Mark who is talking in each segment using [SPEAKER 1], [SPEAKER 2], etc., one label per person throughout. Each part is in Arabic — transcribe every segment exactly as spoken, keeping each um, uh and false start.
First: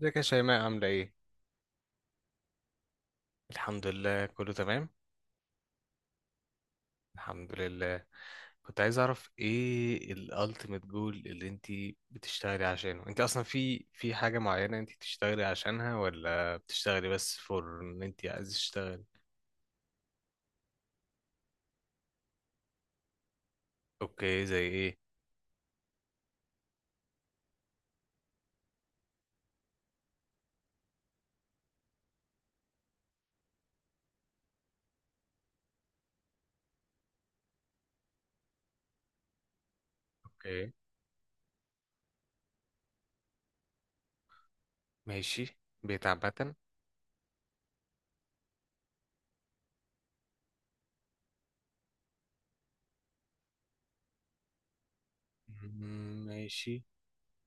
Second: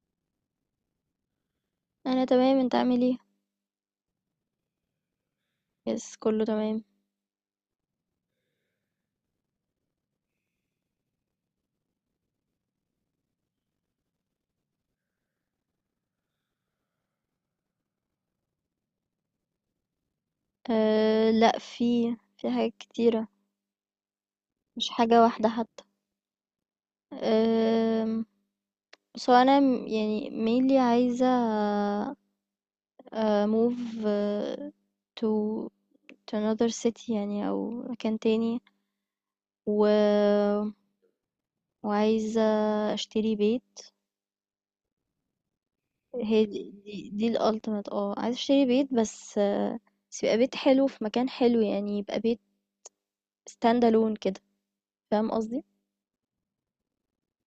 [SPEAKER 1] ازيك يا شيماء عاملة ايه؟
[SPEAKER 2] أنا تمام، أنت عامل إيه؟
[SPEAKER 1] الحمد لله كله تمام.
[SPEAKER 2] يس كله تمام.
[SPEAKER 1] الحمد لله. كنت عايز اعرف ايه الالتيميت جول اللي انت بتشتغلي عشانه، انت اصلا في في حاجة معينة انت بتشتغلي عشانها، ولا بتشتغلي بس فور ان انت عايز تشتغلي؟
[SPEAKER 2] أه لأ في في حاجات كتيرة.
[SPEAKER 1] اوكي، زي
[SPEAKER 2] مش
[SPEAKER 1] ايه؟
[SPEAKER 2] حاجة واحدة حتى. أه. بس هو أنا م- يعني mainly عايزة أه move أه to to another city يعني أو مكان تاني و
[SPEAKER 1] اوكي
[SPEAKER 2] وعايزة أشتري بيت.
[SPEAKER 1] ماشي، بيت
[SPEAKER 2] هي
[SPEAKER 1] عامة.
[SPEAKER 2] دي دي, دي ال ultimate اه عايزة أشتري بيت بس آه، بس يبقى بيت حلو في مكان حلو يعني يبقى بيت stand alone كده. فاهم قصدي؟
[SPEAKER 1] مم، ماشي.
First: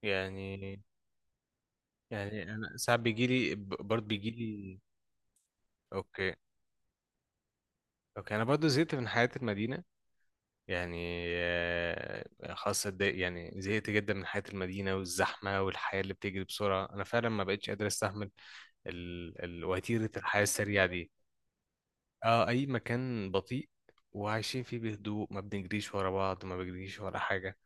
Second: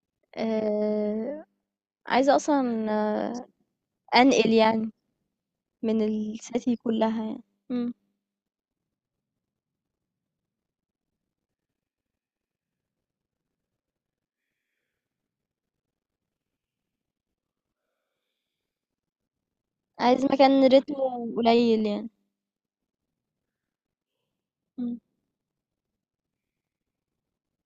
[SPEAKER 1] يعني
[SPEAKER 2] آه، عايزة
[SPEAKER 1] يعني انا
[SPEAKER 2] أصلًا
[SPEAKER 1] ساعات
[SPEAKER 2] آآ
[SPEAKER 1] بيجيلي ب- برضه
[SPEAKER 2] أنقل
[SPEAKER 1] بيجيلي.
[SPEAKER 2] يعني من
[SPEAKER 1] اوكي.
[SPEAKER 2] الcity كلّها يعني، إمم،
[SPEAKER 1] اوكي انا برضه زهقت من حياة المدينة، يعني آه، خلاص اتضايق- يعني زهقت جدا من حياة المدينة والزحمة والحياة اللي بتجري بسرعة، أنا فعلا ما بقتش قادر أستحمل ال... ال... وتيرة
[SPEAKER 2] عايزة
[SPEAKER 1] الحياة
[SPEAKER 2] مكان
[SPEAKER 1] السريعة دي.
[SPEAKER 2] رتمه قليل يعني،
[SPEAKER 1] اه، أي مكان بطيء وعايشين فيه
[SPEAKER 2] إمم،
[SPEAKER 1] بهدوء، ما بنجريش ورا بعض، ما بنجريش ورا حاجة.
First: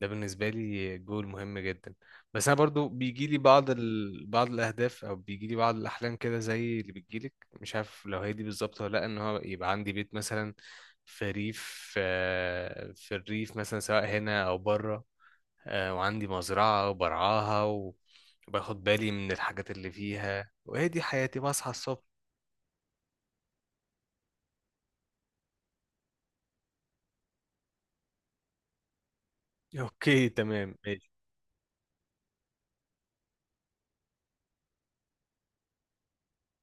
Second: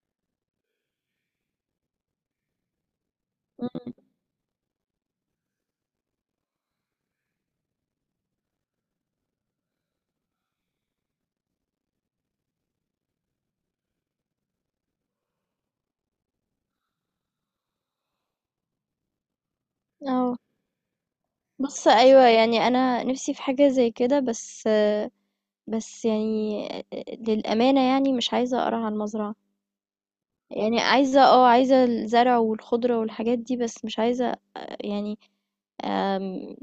[SPEAKER 1] ده بالنسبة لي جول مهم جدا. بس أنا برضو بيجي لي بعض
[SPEAKER 2] إمم،
[SPEAKER 1] ال... بعض الأهداف، أو بيجي لي بعض الأحلام كده زي اللي بتجيلك. مش عارف لو هي دي بالظبط ولا لأ، إن هو يبقى عندي بيت مثلا في ريف، آه، في الريف مثلا، سواء هنا أو بره. آه، وعندي مزرعة وبرعاها و- وباخد بالي من الحاجات اللي
[SPEAKER 2] آه،
[SPEAKER 1] فيها، وهي دي حياتي بصحى
[SPEAKER 2] بُص
[SPEAKER 1] الصبح.
[SPEAKER 2] أيوه يعني أنا نِفْسي في حاجة زي كده بس آه، بس يعني آه، للأمانة يعني مش عايزة أقرع على المزرعة،
[SPEAKER 1] أوكي تمام
[SPEAKER 2] يعني
[SPEAKER 1] ماشي.
[SPEAKER 2] عايزة آه، عايزة الزرع والخضرة والحاجات دي بس مش عايزة آه، يعني آمم،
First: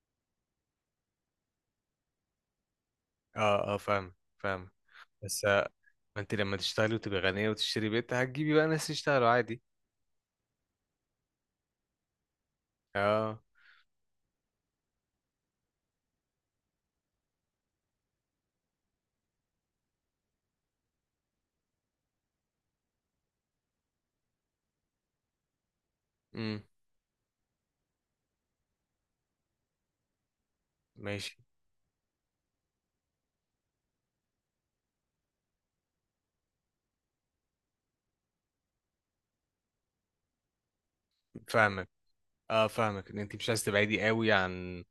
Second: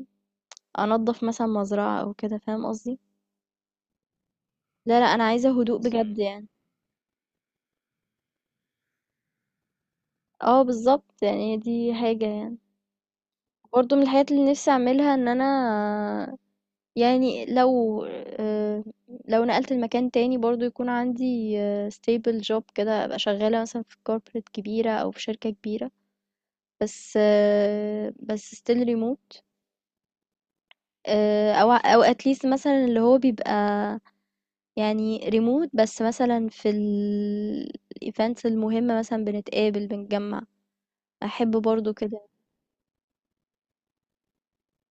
[SPEAKER 2] أنضّف مثلًا مزرعة أو كده. فاهم قصدي؟
[SPEAKER 1] أه أه فاهم فاهم.
[SPEAKER 2] لا، لأ، أنا
[SPEAKER 1] بس
[SPEAKER 2] عايزة
[SPEAKER 1] آه،
[SPEAKER 2] هدوء بجد
[SPEAKER 1] ما أنت
[SPEAKER 2] يعني،
[SPEAKER 1] لما تشتغلي وتبقي غنية وتشتري بيت هتجيبي بقى ناس يشتغلوا عادي.
[SPEAKER 2] آه بالضبط، يعني دي حاجة يعني.
[SPEAKER 1] اه.
[SPEAKER 2] برضو من الحاجات اللي نفسي اعملها ان انا يعني لو آه، لو نقلت المكان تاني برضو يكون عندي آه، stable job كده ابقى شغالة مثلا في corporate كبيرة او في شركة كبيرة
[SPEAKER 1] امم.
[SPEAKER 2] بس آه، بس still remote.
[SPEAKER 1] ماشي.
[SPEAKER 2] آه، او او at least مثلا اللي هو بيبقى يعني remote بس مثلا في ال events المهمة مثلا بنتقابل بنتجمع. احب
[SPEAKER 1] فاهمك.
[SPEAKER 2] برضو كده.
[SPEAKER 1] اه فاهمك ان انت مش عايز تبعدي قوي عن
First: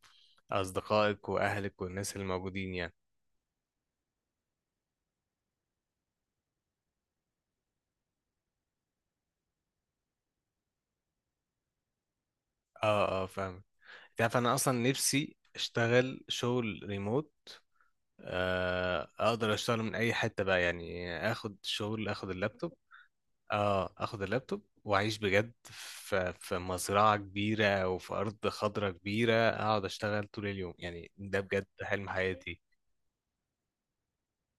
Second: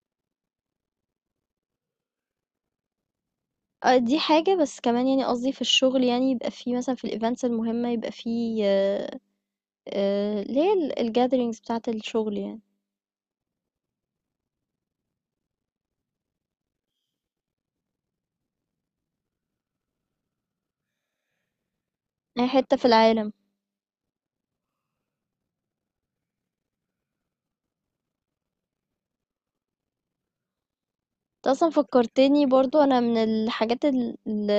[SPEAKER 1] اصدقائك واهلك والناس اللي موجودين يعني.
[SPEAKER 2] آه، دي حاجة، بس كمان يعني قصدي في الشغل يعني يبقى في مثلًا في الevents المهمة يبقى في آآ، اللي هي ال الgatherings بتاعة الشغل يعني،
[SPEAKER 1] اه اه فاهمك. انت عارف انا اصلا نفسي اشتغل شغل ريموت، آه اقدر اشتغل من اي حته بقى، يعني اخد شغل، اخد
[SPEAKER 2] أي
[SPEAKER 1] اللابتوب.
[SPEAKER 2] حتة في العالم.
[SPEAKER 1] اه اخد اللابتوب واعيش بجد في في مزرعه كبيره او في ارض خضراء كبيره، اقعد اشتغل طول اليوم. يعني ده
[SPEAKER 2] أنت
[SPEAKER 1] بجد
[SPEAKER 2] أصلًا
[SPEAKER 1] حلم
[SPEAKER 2] فكّرتني
[SPEAKER 1] حياتي.
[SPEAKER 2] برضه أنا من الحاجات ال ال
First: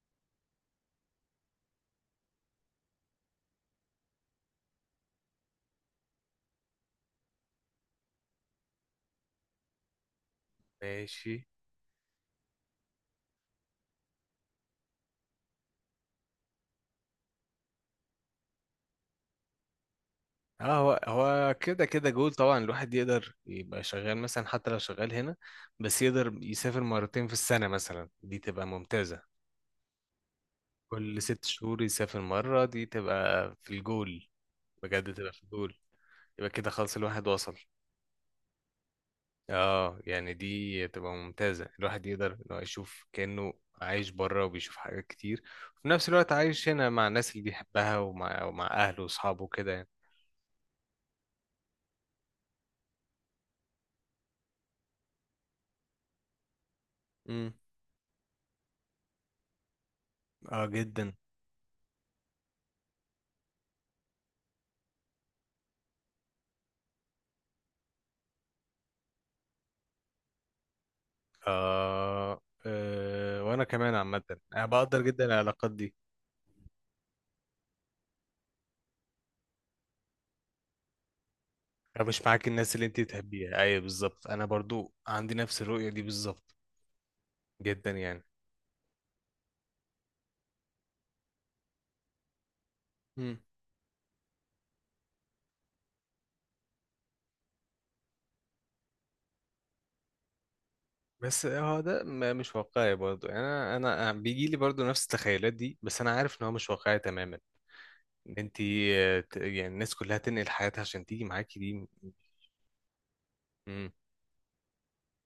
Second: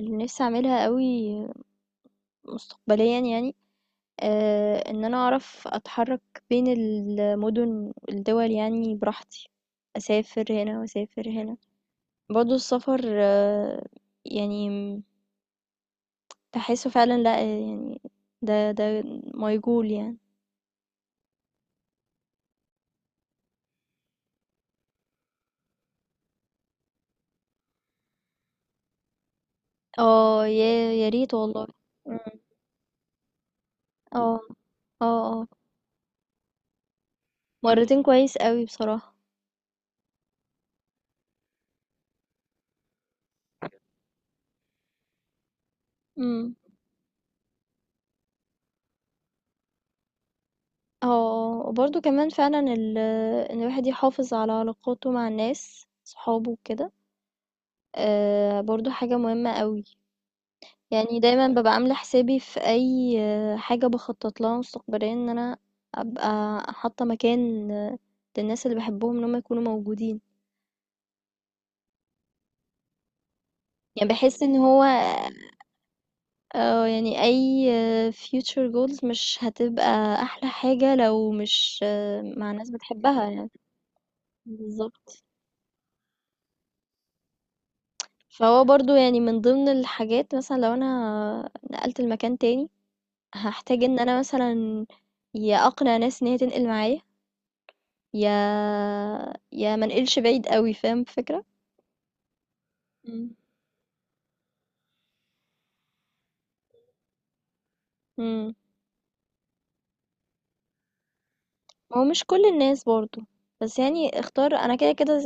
[SPEAKER 2] اللي نفسي أعملها أوي مستقبليًا يعني، آآ، إن أنا أعرف أتحرّك بين المدن والدول يعني براحتي، أسافر هنا وأسافر
[SPEAKER 1] ماشي.
[SPEAKER 2] هنا. برضه السفر آه، يعني تحسه فعلا لأ يعني ده ده ميجول يعني.
[SPEAKER 1] اه، هو هو كده كده جول طبعا، الواحد يقدر يبقى شغال مثلا حتى لو شغال هنا، بس يقدر يسافر مرتين في السنة مثلا، دي تبقى ممتازة.
[SPEAKER 2] آه، يا يا
[SPEAKER 1] كل
[SPEAKER 2] ريت
[SPEAKER 1] ست
[SPEAKER 2] والله.
[SPEAKER 1] شهور
[SPEAKER 2] إمم.
[SPEAKER 1] يسافر مرة، دي تبقى في الجول.
[SPEAKER 2] آه. آه،
[SPEAKER 1] بجد تبقى في
[SPEAKER 2] آه.
[SPEAKER 1] الجول. يبقى كده خلاص الواحد وصل.
[SPEAKER 2] مرّتين كويس أوي بصراحة.
[SPEAKER 1] اه يعني دي تبقى ممتازة، الواحد يقدر إن هو يشوف كأنه عايش بره وبيشوف حاجات كتير، وفي نفس الوقت
[SPEAKER 2] إمم.
[SPEAKER 1] عايش هنا مع الناس اللي بيحبها، ومع, ومع أهله وأصحابه كده يعني.
[SPEAKER 2] آه، آه. وبرضه كمان فعلًا ال إن الواحد يحافظ على علاقاته مع الناس، صحابه وكده،
[SPEAKER 1] مم.
[SPEAKER 2] آآ برضه حاجة مهمة أوي.
[SPEAKER 1] اه جدا.
[SPEAKER 2] يعني دايمًا بابقى عاملة حسابي في أي آه، حاجة باخطط لها مستقبليًا إن أنا أبقى حاطة مكان آه، للناس اللي باحبهم إن هم يكونوا موجودين.
[SPEAKER 1] آه آه وانا كمان
[SPEAKER 2] يعني
[SPEAKER 1] عامه،
[SPEAKER 2] باحس إن
[SPEAKER 1] انا
[SPEAKER 2] هو
[SPEAKER 1] بقدر جدا العلاقات دي.
[SPEAKER 2] آه، يعني أي future goals مش هتبقى أحلى حاجة لو مش
[SPEAKER 1] انا مش
[SPEAKER 2] آه،
[SPEAKER 1] معاك،
[SPEAKER 2] مع ناس
[SPEAKER 1] الناس اللي انت
[SPEAKER 2] بتحبها يعني.
[SPEAKER 1] تحبيها، ايوه بالظبط، انا برضو
[SPEAKER 2] بالظبط.
[SPEAKER 1] عندي نفس الرؤيه دي بالظبط، جدا يعني.
[SPEAKER 2] فهو برضو يعني من ضمن الحاجات مثلا لو أنا نقلت المكان تاني
[SPEAKER 1] مم.
[SPEAKER 2] هحتاج إن أنا مثلا يا أقنع ناس إن هي تنقل معايا يا يا منقلش بعيد قوي. فاهم الفكرة.
[SPEAKER 1] بس هو ده م- مش واقعي برضو
[SPEAKER 2] مم.
[SPEAKER 1] يعني. انا انا بيجي لي برضو نفس التخيلات دي، بس انا عارف ان هو مش واقعي تماما، ان
[SPEAKER 2] مم.
[SPEAKER 1] انت آه، ت- يعني الناس كلها تنقل حياتها عشان تيجي معاكي، دي
[SPEAKER 2] هو مش كل الناس برضو بس
[SPEAKER 1] امم.
[SPEAKER 2] يعني اختار أنا كده كده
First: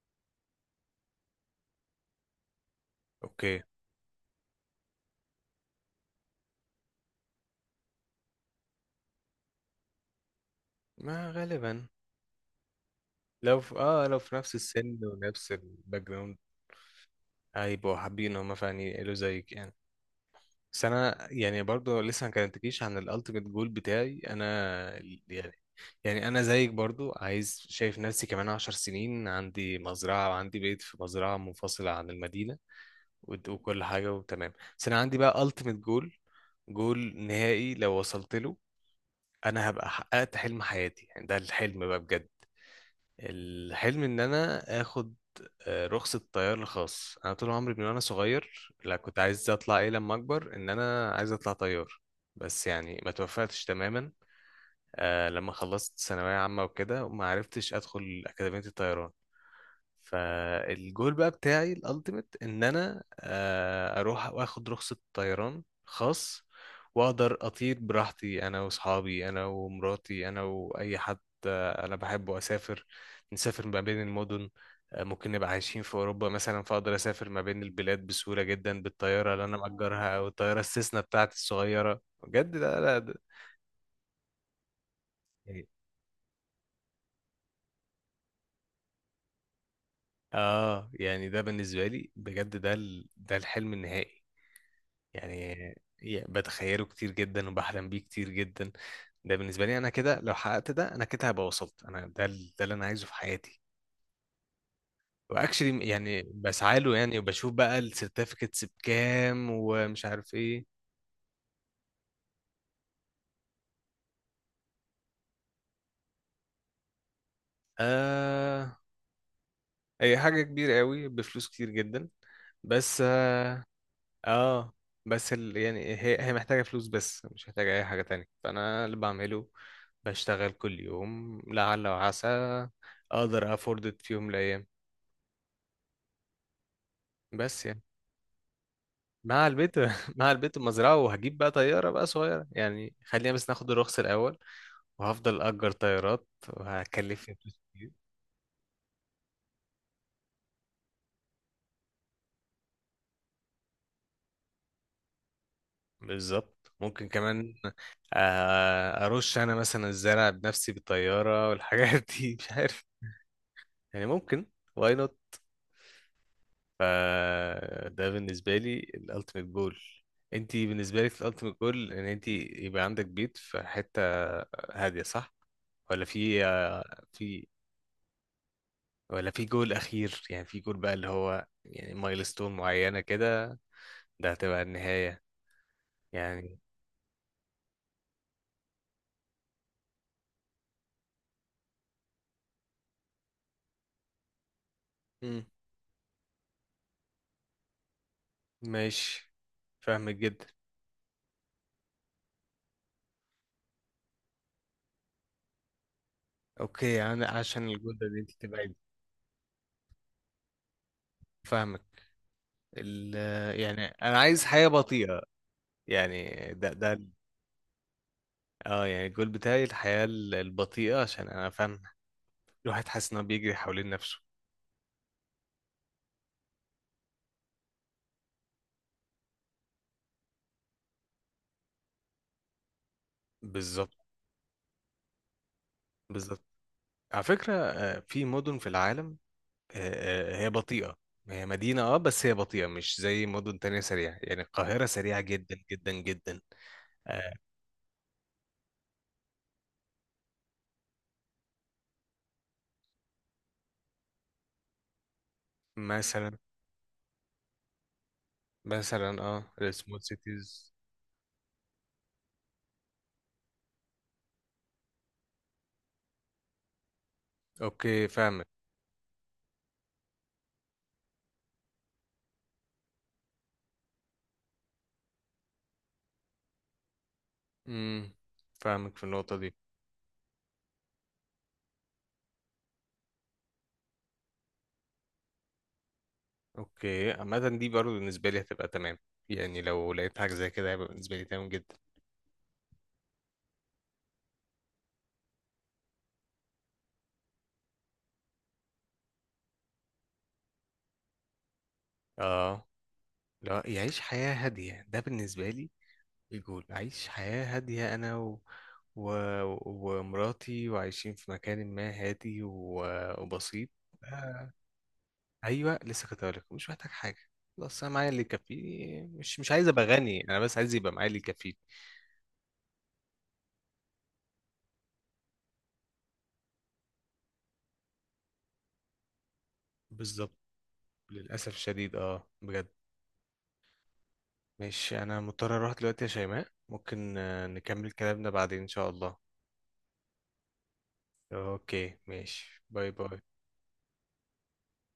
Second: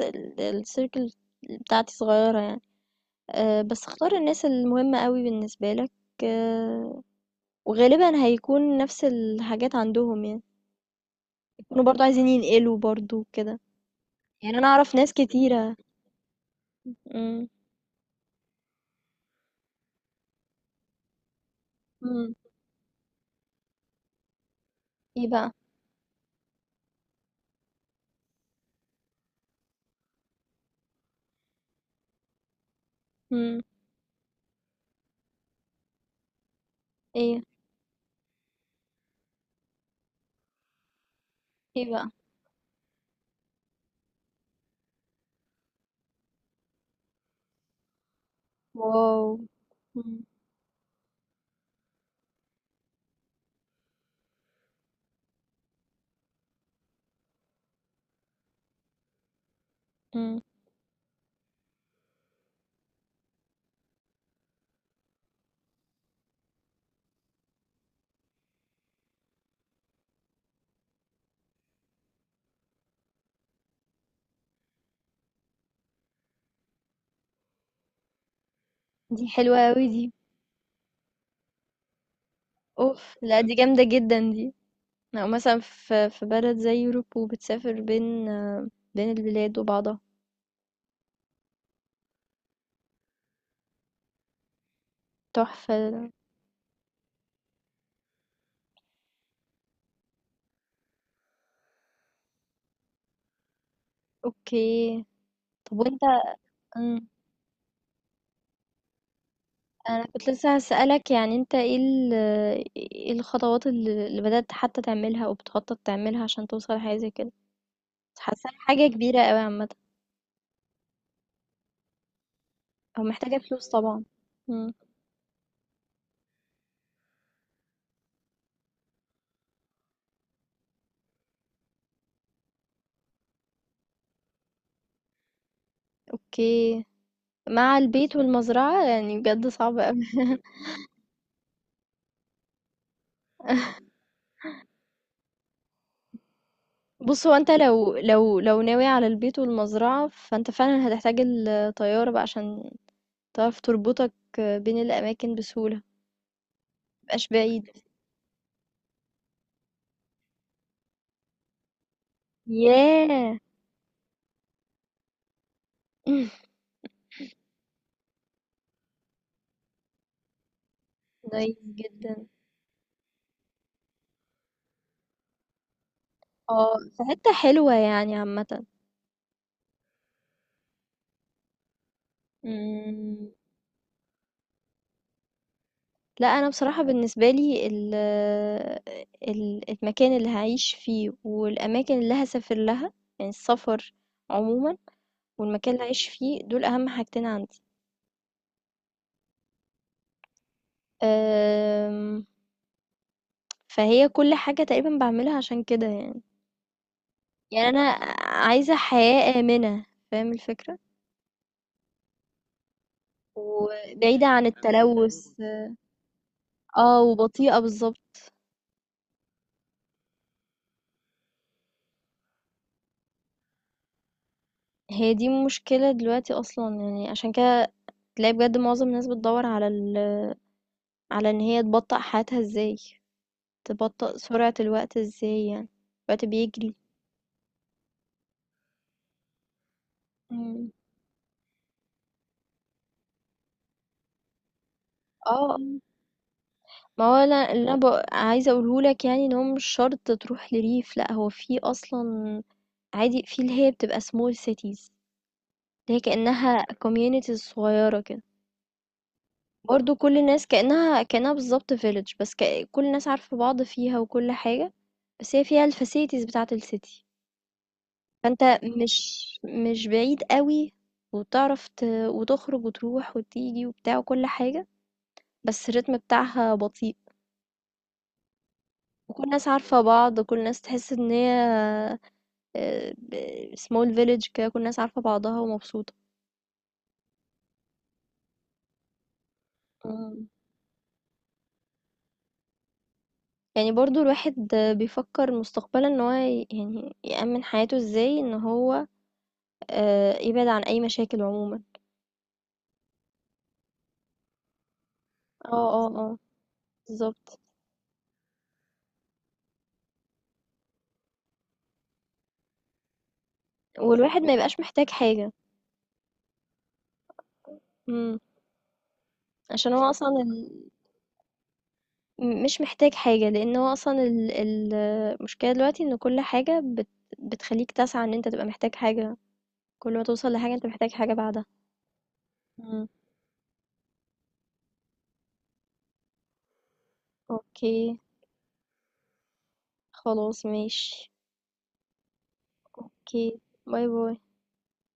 [SPEAKER 2] السيركل بتاعتي صغيرة يعني. آآ
[SPEAKER 1] اوكي.
[SPEAKER 2] بس اختار الناس المهمة أوي بالنسبة لك، آه، وغالبًا هيكون نفس الحاجات عندهم يعني،
[SPEAKER 1] ما
[SPEAKER 2] يكونوا
[SPEAKER 1] غالبا،
[SPEAKER 2] برضه عايزين ينقلوا برضه
[SPEAKER 1] لو
[SPEAKER 2] وكده،
[SPEAKER 1] في اه لو في نفس
[SPEAKER 2] يعني أنا أعرف
[SPEAKER 1] السن
[SPEAKER 2] ناس
[SPEAKER 1] ونفس
[SPEAKER 2] كتيرة.
[SPEAKER 1] الباك جراوند،
[SPEAKER 2] إمم،
[SPEAKER 1] هيبقوا حابين هم فعلا ينقلوا زيك يعني. بس انا يعني برضو لسه ما
[SPEAKER 2] إمم،
[SPEAKER 1] كلمتكيش عن الالتيميت جول بتاعي انا. ال-
[SPEAKER 2] إيه
[SPEAKER 1] يعني.
[SPEAKER 2] بقى؟
[SPEAKER 1] يعني انا زيك برضو عايز، شايف نفسي كمان عشر سنين عندي مزرعه، وعندي بيت في مزرعه منفصله عن المدينه، وت-
[SPEAKER 2] إمم،
[SPEAKER 1] وكل حاجه وتمام. بس انا عندي بقى التيميت جول، جول
[SPEAKER 2] إيه،
[SPEAKER 1] نهائي لو وصلت له انا هبقى حققت حلم حياتي، يعني ده الحلم
[SPEAKER 2] إيه
[SPEAKER 1] بقى
[SPEAKER 2] بقى؟
[SPEAKER 1] بجد. الحلم ان انا اخد، آه، رخصة طيار الخاص. انا طول عمري من وانا صغير، لا كنت
[SPEAKER 2] واو!
[SPEAKER 1] عايز اطلع ايه لما
[SPEAKER 2] إمم،
[SPEAKER 1] اكبر، ان انا عايز اطلع طيار، بس يعني ما توفقتش تماما. آه لما خلصت ثانوية عامة وكده، وما عرفتش ادخل اكاديمية الطيران.
[SPEAKER 2] إمم،
[SPEAKER 1] فالجول بقى بتاعي الالتيميت ان انا آه اروح واخد رخصة طيران خاص، واقدر اطير براحتي انا واصحابي، انا ومراتي، انا واي حد. انا بحب اسافر، نسافر ما بين المدن. آه، ممكن نبقى عايشين في اوروبا مثلا، فاقدر اسافر ما بين البلاد بسهوله جدا
[SPEAKER 2] دي
[SPEAKER 1] بالطياره اللي انا
[SPEAKER 2] حلوة أوي دي،
[SPEAKER 1] مأجرها، او الطياره السيسنا بتاعتي الصغيره. بجد لا لا ده
[SPEAKER 2] أوف! لأ دي جامدة جدًا دي، أو مثلًا
[SPEAKER 1] يعني-
[SPEAKER 2] في في بلد زي Europe وبتسافر بين آه، بين البلاد وبعضها،
[SPEAKER 1] اه يعني ده بالنسبه لي بجد، ده ال... ده الحلم النهائي يعني.
[SPEAKER 2] تحفة،
[SPEAKER 1] يعني بتخيله كتير جدا وبحلم بيه كتير جدا. ده بالنسبه لي انا، كده لو حققت ده انا كده هبقى وصلت انا، ده ال- ده اللي انا عايزه في حياتي.
[SPEAKER 2] أوكي، طب
[SPEAKER 1] واكشلي
[SPEAKER 2] وأنت.
[SPEAKER 1] يعني بسعى له
[SPEAKER 2] إمم.
[SPEAKER 1] يعني، وبشوف بقى السيرتيفيكتس بكام ومش
[SPEAKER 2] أنا كنت
[SPEAKER 1] عارف
[SPEAKER 2] لسه
[SPEAKER 1] ايه.
[SPEAKER 2] هاسألك يعني أنت إيه ال إيه الخطوات اللي اللي بدأت حتى تعملها أو بتخطط تعملها عشان توصل لحاجة زي كده بس حاسة
[SPEAKER 1] آه
[SPEAKER 2] حاجة كبيرة أوي عامة
[SPEAKER 1] هي حاجة كبيرة قوي بفلوس كتير جدا. بس
[SPEAKER 2] أو محتاجة
[SPEAKER 1] اه,
[SPEAKER 2] فلوس طبعا.
[SPEAKER 1] آه
[SPEAKER 2] مم.
[SPEAKER 1] بس ال... يعني هي هي محتاجة فلوس بس، مش محتاجة أي حاجة تانية. فأنا اللي بعمله بشتغل كل يوم لعل وعسى أقدر أفورد إت في يوم من الأيام.
[SPEAKER 2] أوكي.
[SPEAKER 1] بس
[SPEAKER 2] مع
[SPEAKER 1] يعني
[SPEAKER 2] البيت والمزرعة يعني
[SPEAKER 1] مع
[SPEAKER 2] بجد
[SPEAKER 1] البيت
[SPEAKER 2] صعب أوي
[SPEAKER 1] مع البيت المزرعة، وهجيب بقى طيارة بقى صغيرة، يعني خلينا بس ناخد الرخص الأول، وهفضل أجر طيارات وهكلف
[SPEAKER 2] بص هو
[SPEAKER 1] فلوس
[SPEAKER 2] أنت
[SPEAKER 1] كتير.
[SPEAKER 2] لو لو لو ناوي على البيت والمزرعة فأنت فعلا هتحتاج الطيارة بقى عشان تعرف تربطك بين الأماكن بسهولة
[SPEAKER 1] بالظبط. ممكن
[SPEAKER 2] متبقاش
[SPEAKER 1] كمان
[SPEAKER 2] بعيد.
[SPEAKER 1] آه، أرش أنا مثلا الزرع بنفسي بالطيارة والحاجات دي مش عارف
[SPEAKER 2] ياه
[SPEAKER 1] يعني ممكن. واي نوت. فده بالنسبة لي الألتيميت جول. انتي بالنسبة لك الألتيميت
[SPEAKER 2] نايس
[SPEAKER 1] جول ان
[SPEAKER 2] جدا.
[SPEAKER 1] انتي يبقى عندك بيت في حتة هادية، صح؟ ولا في
[SPEAKER 2] اه
[SPEAKER 1] آه،
[SPEAKER 2] في حتة
[SPEAKER 1] في،
[SPEAKER 2] حلوة يعني عامة.
[SPEAKER 1] ولا في جول أخير، يعني في جول بقى اللي هو يعني مايلستون معينة
[SPEAKER 2] مم،
[SPEAKER 1] كده، ده هتبقى النهاية
[SPEAKER 2] لا انا
[SPEAKER 1] يعني؟
[SPEAKER 2] بصراحة بالنسبة لي ال ال- المكان اللي هعيش فيه والاماكن اللي هسافر لها يعني السفر عموما
[SPEAKER 1] مم.
[SPEAKER 2] والمكان اللي هعيش فيه دول اهم حاجتين عندي.
[SPEAKER 1] ماشي. فاهمك جدا.
[SPEAKER 2] أم، فهي كل حاجة تقريبا بعملها عشان كده يعني.
[SPEAKER 1] اوكي انا عشان
[SPEAKER 2] يعني انا
[SPEAKER 1] الجودة دي انت تبعد.
[SPEAKER 2] عايزة حياة آمنة. فاهم الفكرة.
[SPEAKER 1] فاهمك. ال يعني انا
[SPEAKER 2] وبعيدة
[SPEAKER 1] عايز
[SPEAKER 2] عن
[SPEAKER 1] حياة بطيئة،
[SPEAKER 2] التلوث.
[SPEAKER 1] يعني ده ده
[SPEAKER 2] اه
[SPEAKER 1] ال-
[SPEAKER 2] وبطيئة بالظبط.
[SPEAKER 1] اه يعني الجول بتاعي الحياة ال- البطيئة، عشان انا فاهم الواحد حاسس انه بيجري حوالين نفسه.
[SPEAKER 2] هي دي مشكلة دلوقتي اصلا يعني عشان كده تلاقي بجد معظم الناس بتدور على ال على إن هي تبطأ حياتها ازاي
[SPEAKER 1] بالظبط.
[SPEAKER 2] تبطأ سرعة الوقت ازاي يعني الوقت
[SPEAKER 1] بالظبط.
[SPEAKER 2] بيجري.
[SPEAKER 1] على فكرة آه، في مدن في العالم، آه، آه، هي
[SPEAKER 2] إمم.
[SPEAKER 1] بطيئة، هي مدينة اه، بس هي بطيئة مش زي مدن تانية سريعة، يعني القاهرة سريعة
[SPEAKER 2] اه
[SPEAKER 1] جدا
[SPEAKER 2] آه.
[SPEAKER 1] جدا جدا.
[SPEAKER 2] ما هو
[SPEAKER 1] آه،
[SPEAKER 2] أنا اللي أنا ب عايزة أقوله لك يعني إن هو مش شرط تروح لريف لأ هو في أصلًا عادي في اللي هي بتبقى small cities اللي هي
[SPEAKER 1] مثلا.
[SPEAKER 2] كأنها communities صغيرة كده،
[SPEAKER 1] مثلا اه
[SPEAKER 2] برضه
[SPEAKER 1] السمول
[SPEAKER 2] كل الناس
[SPEAKER 1] سيتيز.
[SPEAKER 2] كأنها كأنها بالضبط village بس ك كل الناس عارفة بعض فيها وكل حاجة، بس هي فيها الfacilities بتاعة الcity.
[SPEAKER 1] اوكي فاهم.
[SPEAKER 2] فأنت مش مش بعيد قوي وبتعرف ت... وتخرج وتروح وتيجي وبتاع وكل حاجة بس الريتم بتاعها بطيء
[SPEAKER 1] امم فاهمك في
[SPEAKER 2] وكل
[SPEAKER 1] النقطة
[SPEAKER 2] الناس
[SPEAKER 1] دي.
[SPEAKER 2] عارفة بعض كل الناس تحس ان هي سمول فيليج كده كل الناس عارفة بعضها ومبسوطة.
[SPEAKER 1] اوكي عامة دي برضه بالنسبة لي هتبقى تمام، يعني لو لقيت
[SPEAKER 2] مم.
[SPEAKER 1] حاجة زي كده هيبقى بالنسبة لي تمام جدا.
[SPEAKER 2] يعني برضو الواحد بيفكر مستقبلا ان هو ي- يعني يأمن حياته ازاي ان هو آه، يبعد عن اي مشاكل عموما.
[SPEAKER 1] اه. لا يعيش حياة هادية، ده بالنسبة
[SPEAKER 2] اه
[SPEAKER 1] لي
[SPEAKER 2] اه اه
[SPEAKER 1] الجول، أعيش
[SPEAKER 2] بالظبط
[SPEAKER 1] حياة هادية أنا و... و... ومراتي، وعايشين في مكان ما هادي و... وبسيط.
[SPEAKER 2] والواحد ما
[SPEAKER 1] آه.
[SPEAKER 2] يبقاش محتاج حاجة.
[SPEAKER 1] أيوة لسه كنت هقولك مش محتاج حاجة. خلاص أنا معايا
[SPEAKER 2] مم.
[SPEAKER 1] اللي يكفيني، مش مش عايز
[SPEAKER 2] عشان
[SPEAKER 1] أبقى
[SPEAKER 2] هو اصلا
[SPEAKER 1] غني، أنا بس
[SPEAKER 2] ال...
[SPEAKER 1] عايز يبقى معايا اللي يكفيني.
[SPEAKER 2] م مش محتاج حاجة، لإن هو أصلًا ال ال المشكلة دلوقتي إن كل حاجة بت بتخلّيك تسعى إن أنت تبقى محتاج حاجة، كل ما توصل
[SPEAKER 1] بالظبط.
[SPEAKER 2] لحاجة أنت محتاج حاجة بعدها.
[SPEAKER 1] للأسف الشديد اه بجد.
[SPEAKER 2] إمم.
[SPEAKER 1] ماشي انا مضطر اروح دلوقتي يا شيماء، ممكن آه، نكمل
[SPEAKER 2] أوكي،
[SPEAKER 1] كلامنا بعدين ان شاء الله.
[SPEAKER 2] خلاص ماشي،
[SPEAKER 1] اوكي ماشي، باي
[SPEAKER 2] أوكي،
[SPEAKER 1] باي.
[SPEAKER 2] باي، باي.